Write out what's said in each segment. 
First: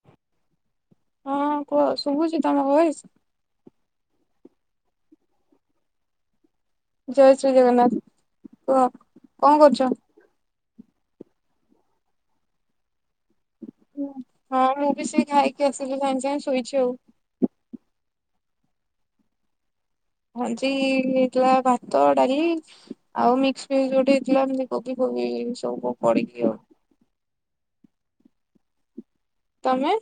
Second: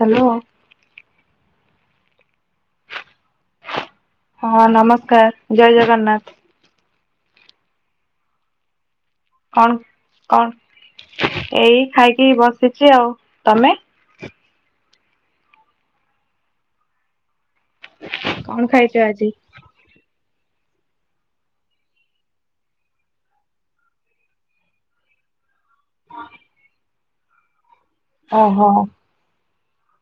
Hello. ହଁ କୁହ ଶୁଭୁଛି ତମ ଭଏସ? ହଁ ନମସ୍କାର ଜୟ ଜଗନ୍ନାଥ। ଜୟ ଶ୍ରୀ ଜଗନ୍ନାଥ କୁହ। କଣ କଣ ଏଇ ଖାଇକି ବସିଛି ଆଉ ତମେ? ହଁ ମୁଁ ବି ସେଇ ଖାଇକି ଆସିଲି ସାଙ୍ଗେ ସାଙ୍ଗେ ଶୋଇଛି ଆଉ। କଣ ଖାଇଛ ଆଜି? ଖାଇଚି ଚୁଆ ହେଇଥିଲା ଭାତ ଡାଲି ଆଉ ମିକ୍ସ ଭେଜ୍ ଗୋଟେ ହେଇଥିଲା ଏମତି କୋବି ଫୋବି ସବୁ ପଡିକି ଆଉ। ଓହୋ। ତମେ?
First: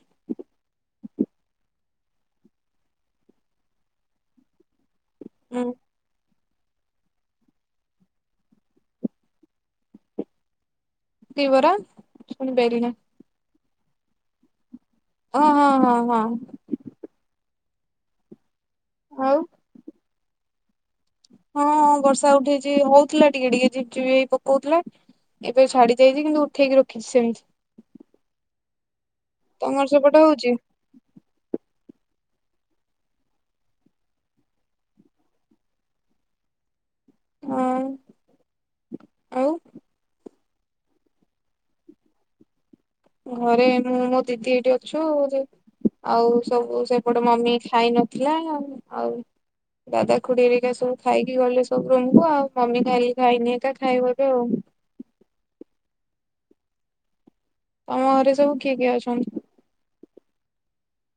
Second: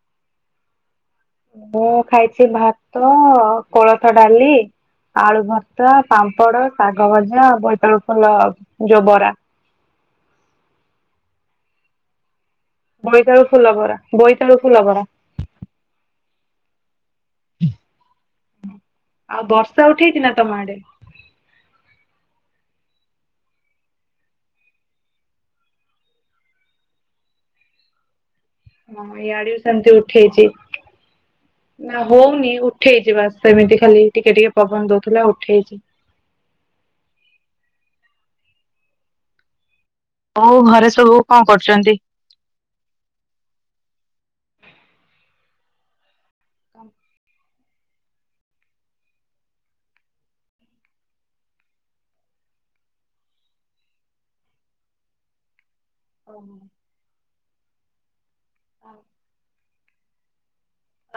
ମୁଁ ଖାଇଛି ଭାତ ଆଉ କୋଳଥ ଡାଲି, ଆଳୁ ହୁଁ ଭର୍ତା। ପାମ୍ପଡ, ଶାଗ ଭଜା, ଆଉ ବୋଇତଳୁ ଫୁଲ ଯୋଉ ବରା। କି ବରା ସୁଣିପାଇଲିନି? ବୋଇତାଳୁ ଫୁଲ ବରା ବୋଇତାଳୁ ଫୁଲ ବରା। ହଁ ହଁ ହଁ ହଁ। ଆଉ ବର୍ଷା ଉଠେଇଛି ନା ତମ ଆଡ଼େ? ହଁଁ ବର୍ଷା ଉଠେଇଛି ହଉଥିଲା ଟିକେ ଟିକେ ଝିପ୍ ଝିପି ଏଇ ପକଉଥିଲା। ଏବେ ଛାଡ଼ି ଯାଇଛି କିନ୍ତୁ ଉଠେଇକି ରଖିଛି ସେମତି। ହଁ ୟାଡେ ବି ତମର ସେମିତି ସେପଟେ ଉଠେଇଛି। ହଉଛି ନା ହଉନି ଉଠେଇଛି ବାଶ୍ ସେମିତି ଖାଲି ଟିକେ ଟିକେ ପବନ ଦଉଥିଲା ଉଠେଇଛି। ହଁ। ଆଉ ହଉ ଘରେ ସବୁ କଣ କରୁଛନ୍ତି? ଘରେ ମୁଁ ମୋ ଦିଦି ଏଇଠି ଅଛୁ। ଆଉ ସବୁ ସେପଟେ ମମି ଖାଇ ନଥିଲା ଆଉ ଦାଦା ଖୁଡ଼ିହେରିକା ସବୁ ଖାଇକି ଗଲେ ସବୁ ରୁମକୁ ଆଉ ମମି ଖାଇଲିି ଖାଇନି ଏକା ଖାଇବ ଏବେ ଆଉ। [unintelligible] ତମ ଘରେ ସବୁ କିଏ କିଏ ଅଛନ୍ତି?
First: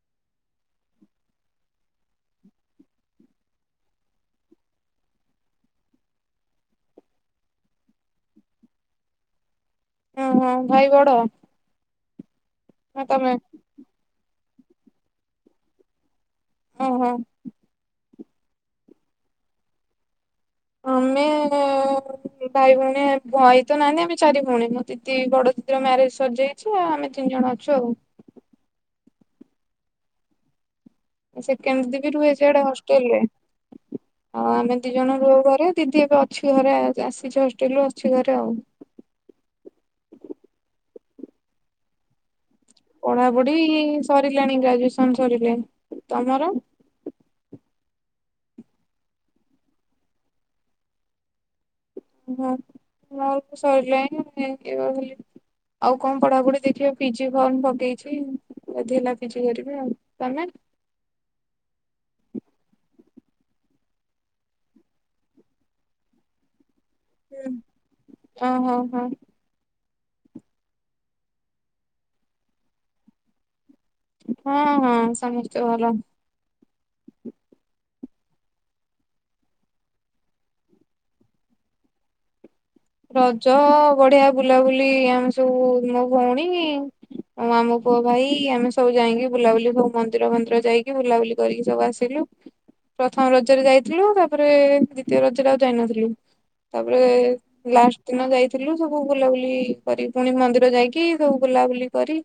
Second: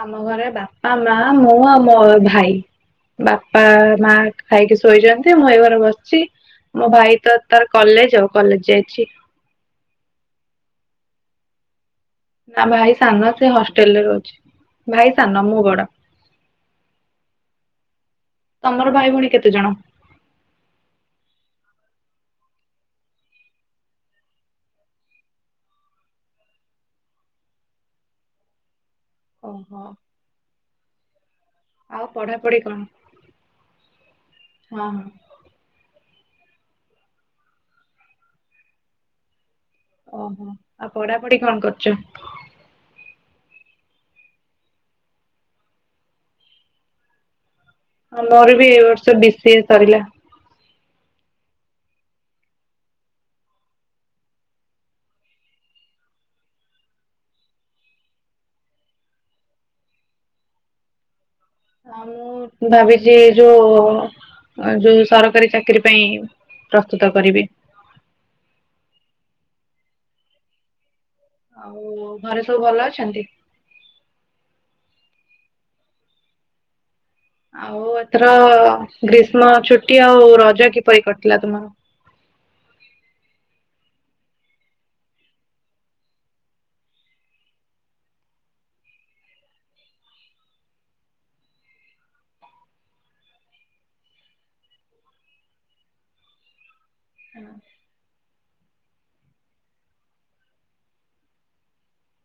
ଆମ ଘରେ ବାପା, ମା, ମୁଁ ଆଉ ମୋ ଭାଇ। ବାପା ମା ଖାଇକି ଶୋଇଛନ୍ତି ମୁଁ ଏ ଘରେ ବସିଛି। ମୋ ଭାଇ ତ ତାର କଲେଜ ଆଉ କଲେଜ ଯାଇଛି। ଓହୋ ଭାଇ ବଡ଼? ନା ଭାଇ ସାନ ସେ ହଷ୍ଟେଲରେ ରହୁଛି ଭାଇ ସାନ ମୁଁ ବଡ଼। ଓହୋ। ତମର ଭାଇ ଭଉଣୀ କେତେ ଜଣ? ଆମେ ଭାଇ ଭଉଣୀ ଭାଇ ତ ନାହାନ୍ତି ଆମେ ଚାରି ଭଉଣୀ ମୋ ଦିଦି ବଡ଼ ଦିଦିର ମ୍ୟାରେଜ ସରିଜାଇ ଛି ଆମେ ତିନି ଜଣ ଅଛୁ ଆଉ। ଓହୋ। ସେକେଣ୍ଡ ଦିଦି ଆଉ ବି ରୁହେ ପଢାପଢି ସ୍ୟାଡେ କଣ? ହଷ୍ଟେଲ ରେ ଆଉ ଆମେ ହଁ ହଁ ଦିଜଣ ରହୁ ଘରେ। ଦିଦି ଏବେ ଅଛି ଘରେ ଆସିଛି ହଷ୍ଟେଲୁ ଅଛି ଘରେ ଆଉ। ଓହୋ ଆଉ ପଢ଼ାପଢ଼ି କଣ କରୁଛ? ପଢ଼ାପଢ଼ି ସରିଲାଣି ଗ୍ରାଜୁଏସନ ସରିଲାଣି ତମର? ହଁ ମୋର ବି ଏ ବର୍ଷ ବି ସି ଏ ସରିଲା। ଓହୋ ମୋର ବି ସରିଲାଣି ମୁଁ ଏମତି [unintelligible] ଆଉ କଣ ପଢ଼ାପଢ଼ି ଦେଖିବା ପିଜି ଫର୍ମ ପକେଇଛି। ଯଦି ହେଲା ପିଜି କରିବି ଆଉ ତମେ? ହଁ ମୁଁ ଭାବିଛି ଯୋଉ ଯୋଉ ସରକାରୀ ଚାକିରିୀ ପାଇଁ ପ୍ରସ୍ତୁତ କରିବି। ହୁଁ। ଓହୋ ହୋ ଆଉ ଘରେ ସବୁ ଭଲ ଅଛନ୍ତି? ହଁ ହଁ ସମସ୍ତେ ଭଲ। ଆଉ ଏଥର ଗ୍ରୀଷ୍ମ ଛୁଟି ଆଉ ରଜ କିପରି କଟିଲା ତୁମର? ରଜ ବଢ଼ିଆ ବୁଲାବୁଲି ଆମେ ସବୁ ମୋ ଭଉଣୀ ଆଉ ଆମ ପୁଅ ଭାଇ ଆମେ ସବୁ ଯାଇକି ବୁଲାବୁଲି ସବୁ ମନ୍ଦିର ମନ୍ଦିର ଯାଇକି ବୁଲାବୁଲି କରିକି ସବୁ ଆସ ସିଲୁ। ପ୍ରଥମ ରଜରେ ଯାଇଥିଲୁ ତାପରେ ଦ୍ଵିତୀୟ ରଜରେ ଆଉ ଯାଇନଥିଲୁ ତାପରେ ଲାଷ୍ଟ ଦିନ ଯାଇଥିଲୁ ସବୁ ବୁଲାବୁଲି କରି ପୁଣି ମନ୍ଦିର ଯାଇକି ସବୁ ବୁଲାବୁଲି କରି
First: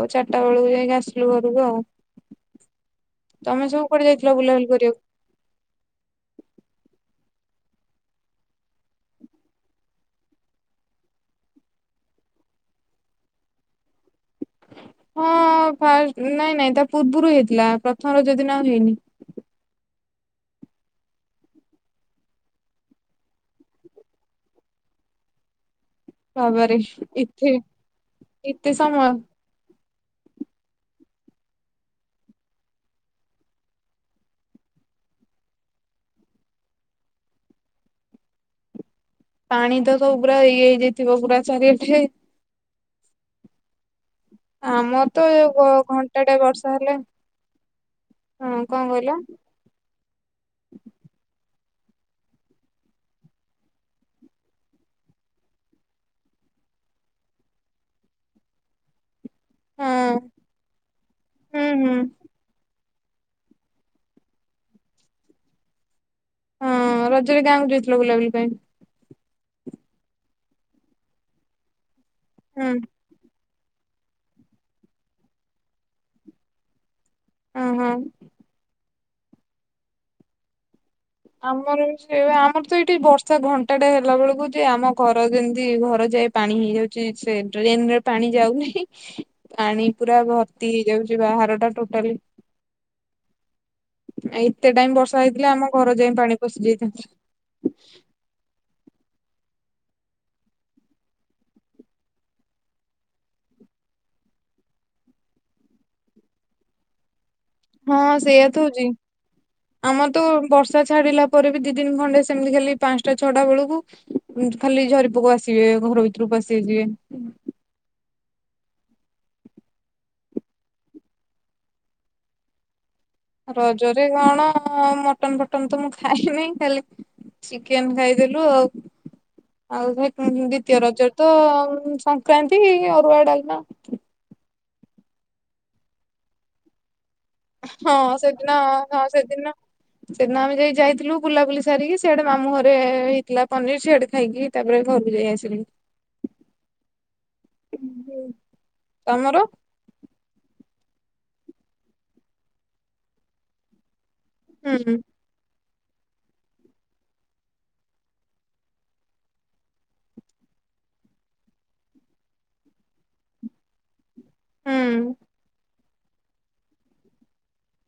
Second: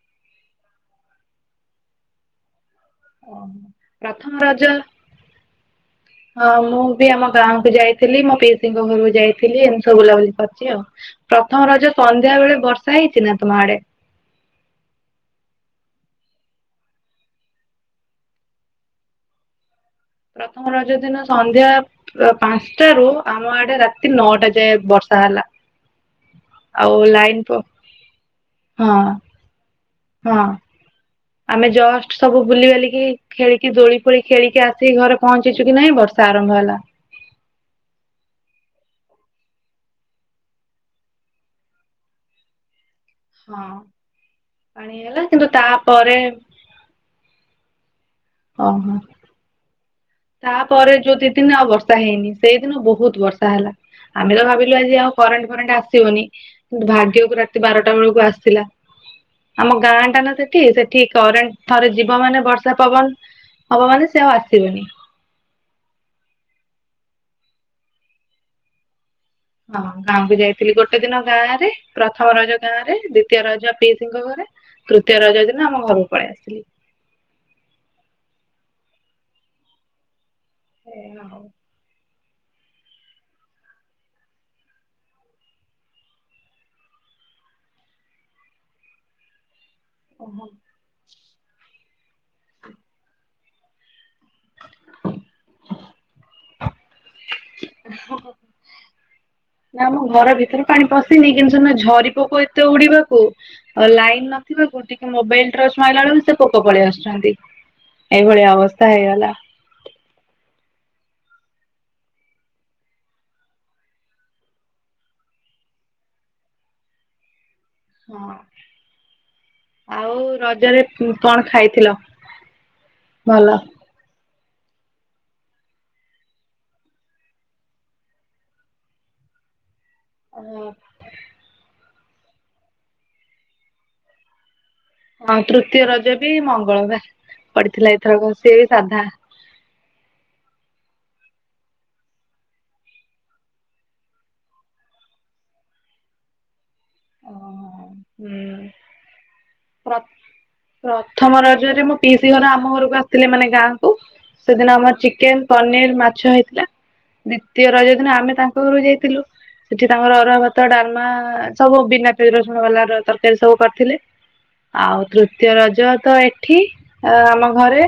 ଆଉ ଚାରିଟା ବେଳକୁ ଯାଇକି ଆସିଲୁ ଘରୁକୁ ଆଉ। ଆ ତମେ ସବୁ କୁଆଡେ ଯାଇଥିଲ ପ୍ରଥମ ବୁଲାବୁଲି ରାଜା କରିବାକୁ? ହଁ ମୁଁ ବି ଆମ ଗାଁ କୁ ଯାଇଥିଲି। ମୋ ପିଇସିଙ୍କ ଘରକୁ ଯାଇଥିଲି। ଏମିତି ସବୁ ବୁଲାବୁଲି କରିଚି ଆଉ। ପ୍ରଥମ ରଜ ସନ୍ଧ୍ୟା ବେଳେ ବର୍ଷା ହେଇଚି ନା ତମ ଆଡେ? ହଁ ଫାଷ୍ଟ ନାଇଁ ନାଇଁ ତା ପୂର୍ବରୁ ହେଇଥିଲା ପ୍ରଥମର ରଜ ଦିନ ଆଉ ହେଇନି। ପ୍ରଥମ ରଜ ଦିନ ସନ୍ଧ୍ୟା ପୁର ପାଞ୍ଚଟାରୁ ଆମ ଆଡେ ରାତି ନଅଟା ଯାଏ ବର୍ଷା ହେଲା। ବାବରେ ଆଉ ଲାଇନ ପ ଏତେ ଏତେ ହଁ ସମୟ। ହଁ ଆମେ ଜଷ୍ଟ ସବୁ ବୁଲି ବାଲିକି ଖେଳିକି ଦୋଳି ଫୋଳି ଖେଳିକି ଆସିକି ଘରେ ପହଞ୍ଚିଚୂ କି ନାଇଁ ବର୍ଷା ଆରମ୍ଭ ହେଲା। ପାଣି ତ ସବୁ ପୁରା ଇଏ ହେଇଯାଇଥିବ ପୁରା ଚାରିଆଟେ ହଁ ପାଣି ଆମ ହେଲା ତ କିନ୍ତୁ ଗ ତାପରେ ଘଣ୍ଟା ଟେ ବର୍ଷ ତାହେଲେ ହଁ ଓହୋ କଣ କହିଲ? ତାପରେ ଯୋଉ ଦି ଦିନ ଆଉ ବର୍ଷା ହେଇନି। ସେଇଦିନ ବହୁତ ବର୍ଷା ହେଲା। ଆମେ ତ ଭାବିଲୁ ଆଜି ଆଉ କରେଣ୍ଟ ଫରେଣ୍ଟ ଆସିବନି। ଭାଗ୍ୟକୁ ରାତି ବାରଟା ବେଳକୁ ଆସିଲା। ଆମ ହଁ ଗାଁ ଟା ନା ସେଠି। ସେଠି କରେଣ୍ଟ ହୁଁ ଥରେ ହୁଁ। ଯିବ ମାନେ ବର୍ଷ ର୍ଷା ପବନ ହବ ମାନେ ସେ ଆଉ ଆସିବେନି। ହଁ ରଜରେ ଗାଁକୁ ଯାଇଥିଲ ବୁଲାବୁଲି ପାଇଁ? ହଁ ଗାଁକୁ ଯାଇଥିଲି ଗୋଟେ ଦିନ ଗାଁ ରେ। ପ୍ରଥମ ରଜ ହୁଁ ଗାଁ ରେ। ଦି ତୀୟ ରଜ ପିଇସିଙ୍କ ଘରେ। ତୃତୀୟ ରଜ ଦିନ ଆମ ଘରକୁ ପଳେଇ ଆସିଥିଲି। ଅ ହୋ। ଆମର ବି ଏ ଆମର ତ ଏଇଠି ବର୍ଷା ଘଣ୍ଟା ଟେ ହେଲା ବେଳକୁ ଯେ ଆମ ଘର ଯେମିତି ଘର ଯାଇ ପାଣି ହେଇଯାଉଚି। ସେ ଡ୍ରେନରେ ପାଣି ଯାଉନାହିଁ ପାଣି ପୁରା ଭର୍ତ୍ତି ହେଇଯାଉଚି ବାହାର ଟା ଟୋଟାଲି। ଆ ଏତେ ଟାଇମ ବର୍ଷା ହେଇଥିଲେ ଆମ ଘର ଯାଇ ପାଣି ପଶି ଯାଇଥାନ୍ତା। ହଁ। ନା ଆମ ଘର ଭିତରେ ପାଣି ପଶିନି କିନ୍ତୁ ସ ଝରି ପୋକ ଏତେ ଉଡିବାକୁ ଲାଇନ ନଥିବାକୁ ଟିକେ ମୋବାଇଲ ଟର୍ଚ୍ଚ ମାରିଲା ବେଳକୁ ସେ ପୋକ ପଳେଇ ଆସୁଛନ୍ତି। ହଁ ସେଇଆ ଏଇଭଳିଆ ତ ହଉଛି। ଅବସ୍ଥା ହେଇଗଲା। ଆମର ତ ବର୍ଷା ଛାଡିଲା ପରେ ବି ଦି ଦିନ ଖଣ୍ଡେ ସେମିତି ଖାଲି ପାଞ୍ଚଟା ଛଅଟା ବେଳକୁ ଖାଲି ଝରି ପକ ଆସିଯିବେ। ଘର ଭିତରକୁ ପସି ଯିବେ ହଁ। ଆଉ ରଜରେ କଣ ଖାଇଥିଲ? ଭଲ? ରଜରେ କଣ ମଟନ ଫଟନ ତ ମୁଁ ଖାଇନି ଖାଲି ଚିକେନ ଖାଇଦେଲୁ ଆଉ ଆଉ ହୁଁ ଦ୍ଵିତୀୟ ରଜରେ ତ ସଂକ୍ରାନ୍ତି ଅରୁଆ ଡ଼ାଲମା। ହଁ ତୃତୀୟ ରଜ ବି ମଙ୍ଗଳ ବାର। ହଁ ସେଦିନ, ହଁ ସେଦିନ ସେଦିନ ଆମେ ଯାଇ ଯାଇଥିଲୁ ବୁଲାବୁଲି ସାରିକି ସିଆଡ଼େ ମାମୁ ଘରେ ହେଇଥିଲା ପନିର ସିଆଡ଼େ ଖାଇକି ତାପରେ ଘରୁକୁ ଯାଇ ଆସିଲି। [inaudible] ତମର? ପ୍ରଥ ପ୍ରଥମ ରଜରେ ମୋ ପିଇସି ଘର ଆମ ଘରକୁ ଆସିଥିଲେ। ମାନେ ଗାଁ ଓହ୍‌ ହୁଁ ସେଦିନ ହୁଁ ଆମର ଚିକେନ୍‌, ପନିର୍, ମାଛ ହେଇଥିଲା। ଦ୍ଵିତୀୟ ରଜ ଦିନ ଆମେ ତାଙ୍କ ଘରକୁ ଯାଇଥିଲୁ। ସେଠି ତାଙ୍କର ଅରୁଆ ଭାତ ଡ଼ାଲମା ସବୁ ବିନା ତେଲ ରସୁଣ ବାଲା ର ତରକାରୀ ସବୁ କରିଥିଲେ। ଆଉ ହଁ ତୃତୀ ଦ୍ଵିତୀୟ ରଜ ତ ଏଠି ଅ ଆମ ଘରେ।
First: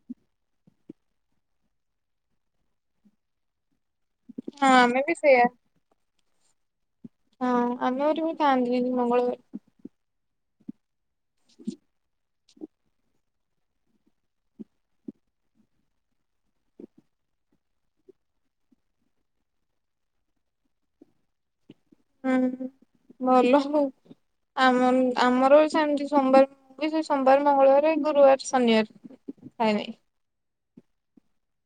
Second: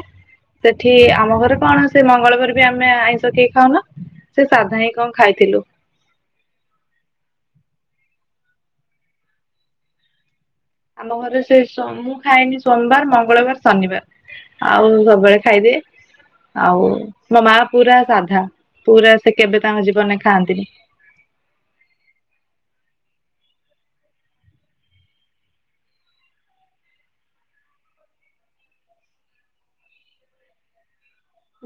ସେଠି ଆମ ଘରେ କଣ ସେ ମଙ୍ଗଳ ବାର ବି ଆମେ ଆଇଁଷ କିଏ ଖାଉନୁ। ସେ ସାଧା ହିଁ ଆମେ ବି କଣ ସେଇଆ ଖାଇଥିଲୁ। ହଁ ଆମେ ବି ଖାଆନ୍ତିି ମଙ୍ଗଳ ବାର। ଆମ ଘରେ ସେଇ ସମୁ ଖାଇନି ସୋମବାର, ମଙ୍ଗଳବାର, ଶନିବାର ଆଉ ସବୁବେଳେ ଖାଇଦିଏ। ଆଉ ମୋ ମା ପୁରା ସାଧା ପୁରା ସେ କେବେ ତାଙ୍କ ଜୀବନରେ ଖାଆନ୍ତିନି। ହୁଁ ଭଲ ହଉ। ଆମ ଆମର ସେମିତି ସୋମବାର ସେ ସୋମବାର, ମଙ୍ଗଳବାର, ଗୁରୁବାରେ, ଶନିବାରେ ଖାଇବି।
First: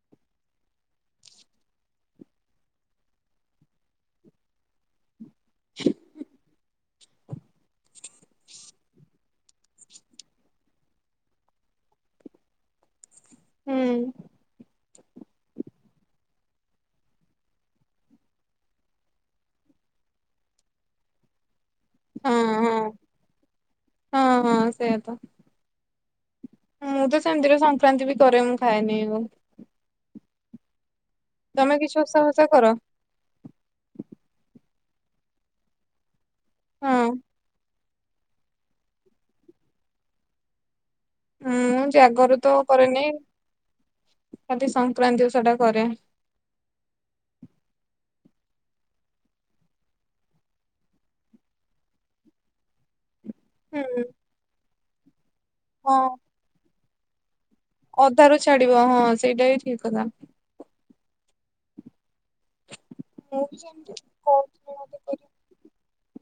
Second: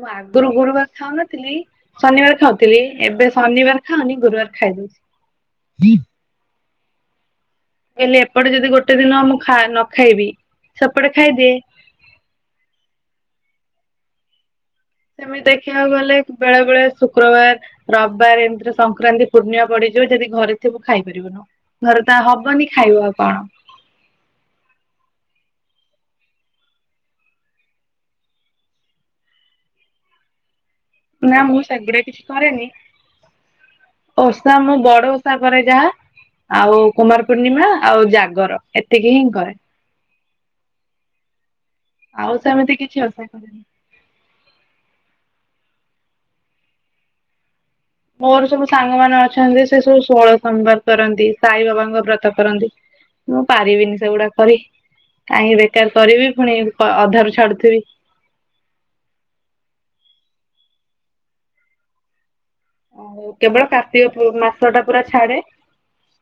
ମୁଁ ଆଗରୁ ଗୁରୁବାର ଖାଉନଥିଲି। ଶନିବାର ଖାଉଥିଲି ଏବେ ଶନିବାର ଖାଉନି ଗୁରୁବାର ଖାଇ ଦଉଛି। ହେଲେ ଏପଟେ ଯଦି ଗୋଟେ ଦିନ ମୁଁ ନ ଖାଇବି ସେପଟେ ଖାଇଦିଏ। ହୁଁ। ସେମିତି ଦେଖିବାକୁ ଗଲେ ବେଳେ ବେଳେ ଶୁକ୍ରବାର ରବିବାର ଏମିତିରେ ସଂକ୍ରାନ୍ତି ପୂର୍ଣ୍ଣିମା ପଡ଼ିଯିବ ଯଦି ଘରେ ଥିବୁ ଖାଇପାରିବୁନୁ। ଘରେ ତ ହଁ ହବନି ହଁ ଖାଇବ ଆଉ କଣ? ହଁ, ହଁ ସେଇଆ ତ। ମୁଁ ତ ସେମିତିରେ ସଂକ୍ରାନ୍ତି ବି କରେ ମୁଁ ଖାଏ ନି ଆଉ। ନା ମୁଁ ତମେ ସେଗୁଡିଏ କିଛି ଓଷା ଫୋଷା କରେନି। କର? ଓଷା ମୁଁ ବଡ଼ ଓଷା କରେ ଯାହା ଆଉ ହଁ କୁମାର ପୂର୍ଣ୍ଣିମା ଆଉ ଜାଗର ଏତିକି ହିଁ କରେ। ମୁଁ ଜାଗର ଆଉ ତ ସେମିତି କରେନି କିଛି ଓଷା କରେନି। ଖାଲି ସଂକ୍ରାନ୍ତି ଓଷା ଟା କରେ। ମୋର ସବୁ ସାଙ୍ଗ ମାନ ଅଛନ୍ତି ସେ ସବୁ ଷୋହଳ ସୋମବାର କରନ୍ତି ସାଇ ବାବାଙ୍କ ବ୍ରତ କରନ୍ତି। [unintelligible] ମୁଁ ପାରିବିନି ହୁଁ ସେଗୁଡ଼ାକ କରି କାହିଁକି ବେକାର ହଁ କରିବି ପୁଣି ଅଧାରୁ ଛାଡ଼ୁଥିବି। ଅଧାରୁ ଛାଡ଼ିବ ହଁ ସେଇଟା ବି ଠିକ୍ କଥା। ଆଉ ମୁଁ ବି କେବଳ ସେମିତି କାର୍ତ୍ତିକ ମାସ କହୁଥିଲେ ଟା ମତେ ପୁରା କରିବି ଛାଡ଼େ।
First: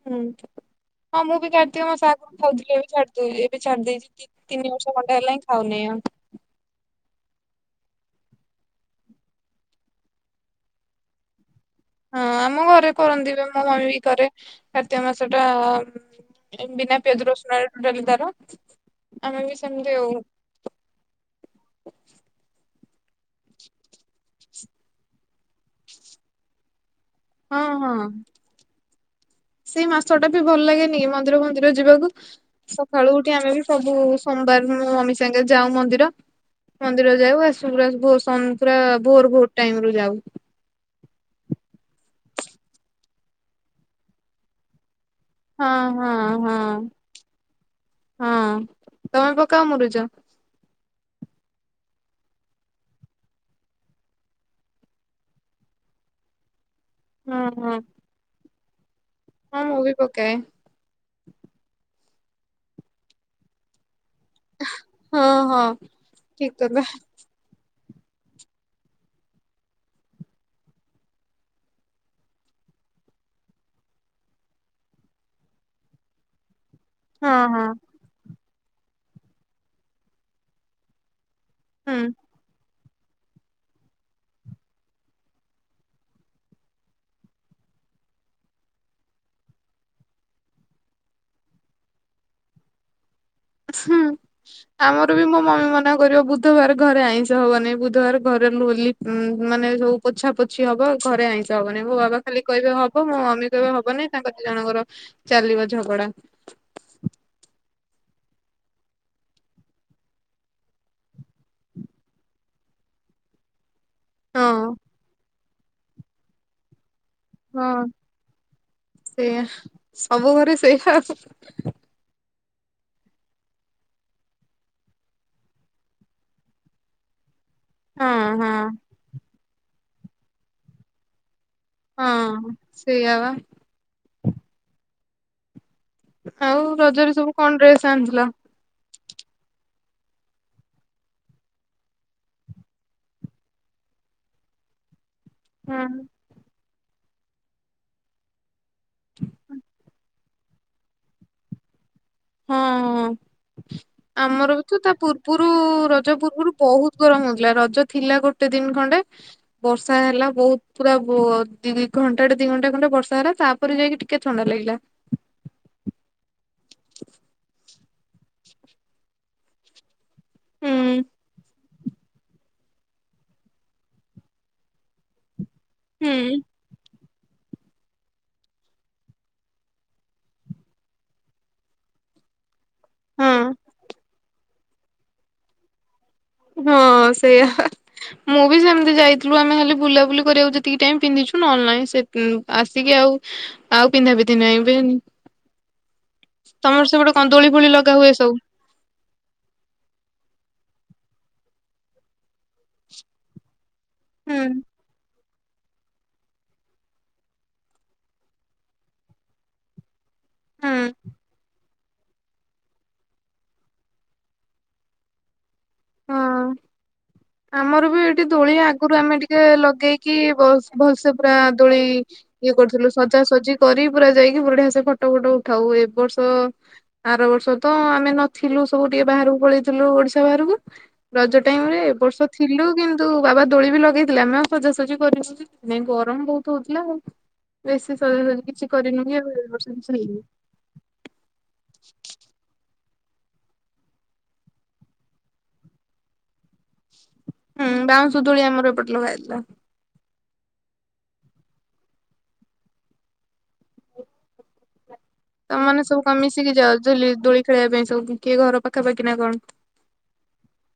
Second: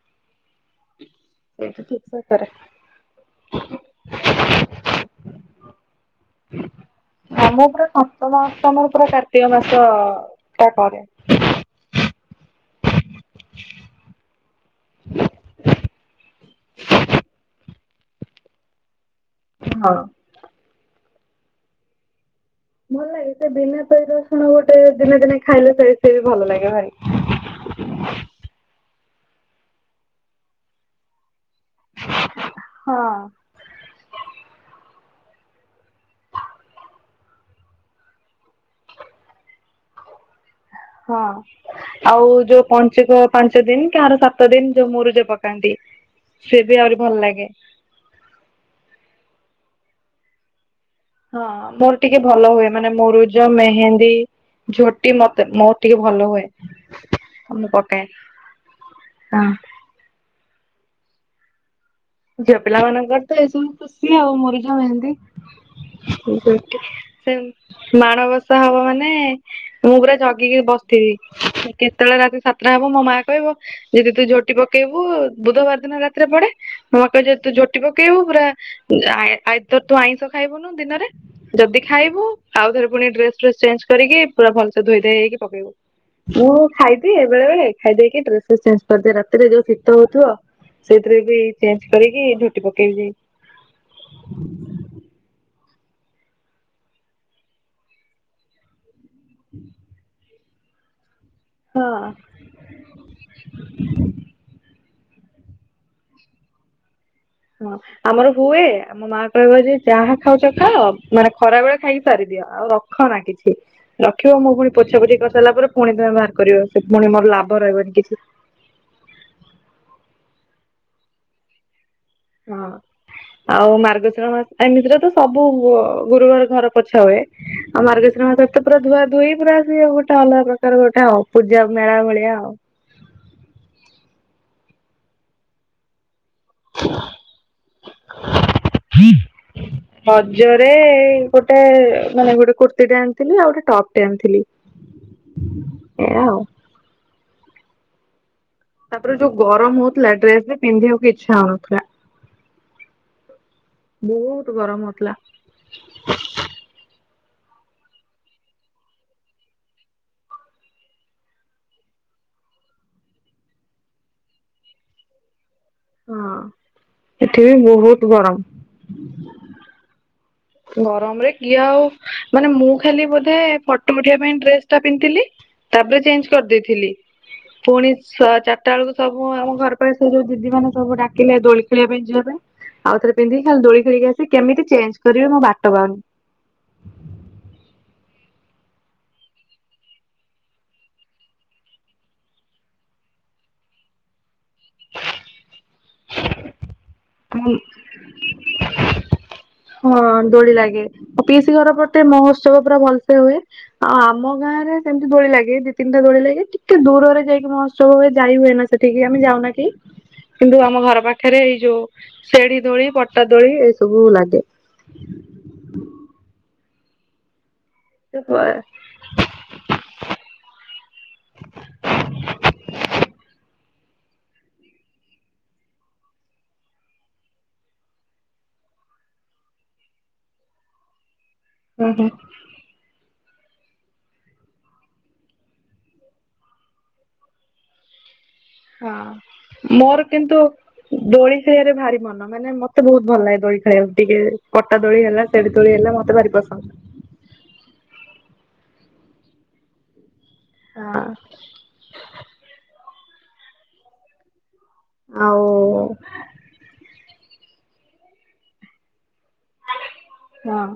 ହୁଁ ହଁ ମୁଁ ବି ସେଇଠି କାର୍ତ୍ତିକ ଠିକ ମାସ ସେ ଆଗରୁ କରେ। ଖାଉଥିଲି ଏବେ ଛାଡ଼ି ଏବେ ଛାଡ଼ି ଦେଇଛି। ତିନି ବର୍ଷ ଖଣ୍ଡେ ହେଲା ହିଁ ଖାଉନି ଆଉ। କାମ ପୁରା ସପ୍ତମ ଅଷ୍ଟମର ପୁରା କାର୍ତ୍ତିକ ମାସ ଟା କରେ। ହଁ ଆମ ଘରେ କରନ୍ତି ବି ମୋ ମମି ବି କରେ କାର୍ତ୍ତିକ ମାସ ଟା ବିନା ପିଆଜ ରସୁଣରେ ଟୋଟାଲି ତାର ଆମେ ବି ହଁ। ସେମିତି ହେଉ। ଭଲ ଲାଗେ ସେ ବିନା ପିଆଜ ରସୁଣ ଗୋଟେ ଦିନେ ଦିନେ ଖାଇଲେ ସେ ସେ ବି ଭଲ ଲାଗେ ଭାଇ। ହଁ, ହଁ ସେଇ ମାସ ଟା ବି ଭଲ ଲାଗେନି ମନ୍ଦିର ପନ୍ଦିର ଯାଇ ଯିବାକୁ ସକାଳୁ ହଁ। ଉଠି ଆମେ ବି ସବୁ ସୋମବାର ମମି ସାଙ୍ଗେ ଯାଉ ମନ୍ଦିର। ମନ୍ଦିର ଯାଉ ଆସୁ ପୁରା ଭୋର୍ ସନ୍ ପୁରା ଭୋର୍ ‌ଭୋର୍‌ ଟାଇମ୍‌ରୁ ଯାଉ। ହଁ ଆଉ ଯୋଉ ପଞ୍ଚିକ ପାଞ୍ଚ ଦିନ କି କାହାର ସାତ ଦିନ ଯୋଉ ମୁରୁଜ ପକା ନ୍ତି ହଁ ହଁ ହଁ ସେ ବି ଆହୁରି ଭଲ ଲାଗେ। ହଁ ତମେ ପକାଓ ମୁରୁଚ? ହଁ ମୋର ଟିକେ ଭଲ ହୁଏ ମାନେ ମୁରୁଜ ମେହେନ୍ଦୀ। ଝୋଟି ମତେ ମୋର ଟିକେ ଭଲ ହୁଏ ହଁ ହଁ ମୁଁ ପକାଏ। ହଁ ମୁଁ ବି ପକାଏ। ଝିଅ ପିଲା ମାନଙ୍କର ତ ଏସବୁ ଖୁସି ଆଉ ମୁରୁଜ ମେହେନ୍ଦି ହଁ ହଁ ଠିକ କଥା [unintelligible] ସେ ମାଣବସା ହବ ମାନେ ମୁଁ ପୁରା ଜଗିକି ବସିଥିବି କେତେବେଳେ ରାତି ସାତଟା ହବ ମୋ ମା କହିବ ଯଦି ତୁ ଝୋଟି ପକେଇବୁ ବୁଧବାର ଦିନ ରାତିରେ ପଡେ। ହଁ ତୁ ଯଦି ଝୋଟି ପକେଇବୁ ପୁରା ଆଇଦର ତୁ ଆଇଁଷ ଖାଇବୁନି ଦିନରେ। ଯଦି ହୁଁ ଖାଇବୁ ଆଉଥରେ ପୁଣି ଡ୍ରେସ ଫ୍ରେସ୍ ଚେଞ୍ଜ କରିକି ପୁରା ଭଲସେ ଧୁଇ ଧାଇ ହେଇକି ପକେଇବୁ। ମୁଁ ଖାଇଦିଏ ବେଳେ ବେଳେ ଖାଇଦେଇକି ଡ୍ରେସ ଚେଞ୍ଜ କରିଦିଏ ରାତିରେ ଯୋଉ ଶୀତ ହଉଥିବ। ସେଇଥିରେ ବି ଚେଞ୍ଜ କରିକି ଝୋଟି ପକେଇବି ଯାଇ। ହୁଁ। ଆମର ବି ମୋ ମମି ମନା କରିବ ବୁଧବାର ଘରେ ଆଇଁଷ ହବନି ବୁଧବାର ଘରେ ରୁଲି ଉଁ ମାନେ ସବୁ ପୋଛା ପୋଛି ହବ ଘରେ ଆଇଁସ ହବନି ମୋ ହଁ। ବାବା ଖାଲି କହିବେ ହବ ମୋ ମମି କହିବ ହବନି ତାଙ୍କ ଦିଜଣଙ୍କର ଚାଲିବ ଝଗଡା। ହଁ ଆମର ହୁଏ। ମୋ ମା କହିବ ଯେ ଯାହା ଖାଉଛ ଖାଅ ମାନେ ଖରା ବେଳେ ଖାଇକି ସାରିଦିଅ ଆଉ ରଖ ନା କିଛି। ରଖିବ ମୁଁ ପୁଣି ହଁ ପୋଛା ପୋଛି କରିସାରିଲା ପରେ ପୁଣି ତୁମେ ବାହାର କରିବ ସେ ପୁଣି ମୋର ଲାଭ ହଁ ରହିବନି କିଛି। ସେଇଆ ସବୁ ଘରେ ସେଇଆ। ହଁ। ଆଉ ମାର୍ଗଶିର ମାସ ଏମିତିରେ ତ ସବୁ ଗୁରୁବାର ଘର ପୋଛା ହୁଏ। ଆଉ ମାର୍ଗଶୀର ମାସ ପୁରା ଧୁଆ ଧୁଇ ପୁରା ସେ ଗୋଟେ ଅଲଗା ପ୍ରକାର ଗୁଟେ ଆଉ ପୂଜା ମା ହଁ ସେୟା ବା। ଆଉ ରଜରେ ସବୁ କଣ ଡ୍ରେସ ଆଣିଥିଲ? ନ [inaudible] ରଜରେ ଗୋଟେ ମାନେ ଗୋଟେ କୁର୍ତ୍ତୀଟେ ଆଣିଥିଲି ଆଉ ଗୋଟେ ଟପ୍ ଟେ ଆଣିଥିଲି। ହ [unintelligible] ହଁ। ତାପରେ ଯୋଉ ଗରମ ହଉଥିଲା ଡ୍ରେସ ବି ପିନ୍ଧିବାକୁ ଇଚ୍ଛା ହଉନଥିଲା। ହଁ ବହୁତ ଆମର ବି ତୁ ଗରମ ତା ହଉଥିଲା ପୂର୍ ପୂର୍ବୁରୁ ରଜ ପୂର୍ବରୁ ବହୁତ ଗରମ ହଉଥିଲା ରଜ ଥିଲା ଗୋଟେ ଦିନି ଖଣ୍ଡେ। ବର୍ଷା ହେଲା ବହୁତ ପୁରା ଦି ଘଣ୍ଟାଟେ ଦି ଘଣ୍ଟା ଖଣ୍ଡେ ବର୍ଷା ହେଲା ତା ପରେ ଯାଇକି ଟିକେ ଥଣ୍ଡା ଲାଗିଲା। ହଁ ଏଠି ବି ବହୁତ ଗରମ। ହୁଁ ଗରମରେ କିଏ ଆଉ ମାନେ ମୁଁ ଖାଲି ବୋଧେ ଫଟୋ ଉଠେଇବା ପାଇଁ ଡ୍ରେସ ଟା ପିନ୍ଧିଥିଲି। ତାପରେ ହୁଁ ଚେଞ୍ଜ କରିଦେଇଥିଲି। ପୁଣି ଚାରିଟା ବେଳକୁ ସବୁ ଆମ ଘର ପାଇଁ ସେ ଯୋଉ ଦିଦି ମାନେ ସବୁ ଡାକିଲେ ଦୋଳି ଖେଳିବା ପାଇଁ ଯିବା ପାଇଁ। ଆଉ ଥରେ ହଁ ପିନ୍ଧିକି ଖାଲି ଦୋଳି ଖେଳିକି ଆସିକି କେମିତି ଚେଞ୍ଜ କରିବି ମୁଁ ବାଟ ପାଉନି। ହଁ ସେଇଆ। ମୁଁ ବି ସେମିତି ଯାଇଥିଲୁ ଆମେ ଖାଲି ବୁଲାବୁଲି କରିବାକୁ ଯେତିକି ଟାଇମ ପିନ୍ଧିଚୁ ନହେଲେ ନାଇଁ ସେ ଆସିକି ଆଉ ଆଉ ପିନ୍ଧା ପିନ୍ଧି ନାଇ ଏବେ ତମର ସେପଟେ ହଁ ଦୋଳି ଫୁଳି ଲଗା ହୁଏ ସବୁ। ହଁ ଦୋଳି ଲାଗେ ଆଉ ପିଇସି ଘର ପ ସେଠି ମହୋତ୍ସବ ପୁରା ଭଲସେ ହୁଏ ଆଉ ଆମ ହୁଁ। ଗାଁରେ ସେମିତି ଦୋଳି ଲାଗେ ଦିତିନିଟା ଦୋଳି ଲାଗେ ଟିକେ ଦୁରରେ ଯାଇକି ମହୋତ୍ସବ ହୁଏ ଯାଇ ହୁଏନା ସେଠିକି ଆମେ ଯାଉନା କେହି। କିନ୍ତୁ ଆମ ହୁଁ ଘର ପାଖରେ ଏଇ ଯୋଉ ସେଡି ଦୋଳି ପଟା ଦୋଳି ଏଇ ସବୁ ଲାଗେ। ହଁ ଆମର ବି ଏଠି ଦୋଳି ଓହୋ ଆଗ ରୁ ଆମେ ଟିକେ ଲଗେଇକି ଭଲ ଭଲସେ ପୁରା ଦୋଳି ଇଏ କରୁଥିଲୁ ସଜାସଜି କରି ପୁରା ଯାଇକି ପୁରା ଢିଆସ ଫଟ ଫଟ ଉଠାଉ ଏ ବର୍ଷ ଆର ବର୍ଷ ତ ଆମେ ନଥିଲୁ ସବୁ ଟିକେ ବାହାରକୁ ପଳେଇଥିଲୁ ଓଡିଶା ବାହାରକୁ। ରଜ ଟାଇମ୍ ରେ ଏବ ବର୍ଷ ଥିଲୁ କିନ୍ତୁ ତୁ ବାବା ଦୋଳି ବି ଲଗେଇଥିଲେ ଆମେ ଆଉ ସଜାସଜି କରିଛୁ ଗରମ ବହୁତ ହଉଥିଲା ଆଉ। ବେଶୀ ସଜା ସଜି କିଛି କରିନୁ କି ଏ ବର୍ଷ ହଁ କିଛି ମୋର ହେଇନି କିନ୍ତୁ ଦୋଳି ଖେଳିବାରେ ଭାରି ମନ। ମାନେ ମତେ ବହୁତ ଭଲ ଲାଗେ ଦୋଳି ଖାଇବାକୁ ଟିକେ କଟା ଦୋଳି ହେଲା ସେଢ ଦୋଳି ହେଲା ମତେ ଭାରି ପସନ୍ଦ। ହୁଁ ବାଉଁଶ ଦୋଳି ଆମର ଏପଟେ ଲଗା ହେଥିଲା। ହଁ। ହଁ ଆଉ ତମେମାନେ ସବୁ କାମ ମିଶିକି ଯାଉଅଲି ଦୋଳି ଖେଳିବା ପାଇଁ ସବୁ କିଏ ଘର ପାଖାପାଖି ନା କଣ। ହଁ।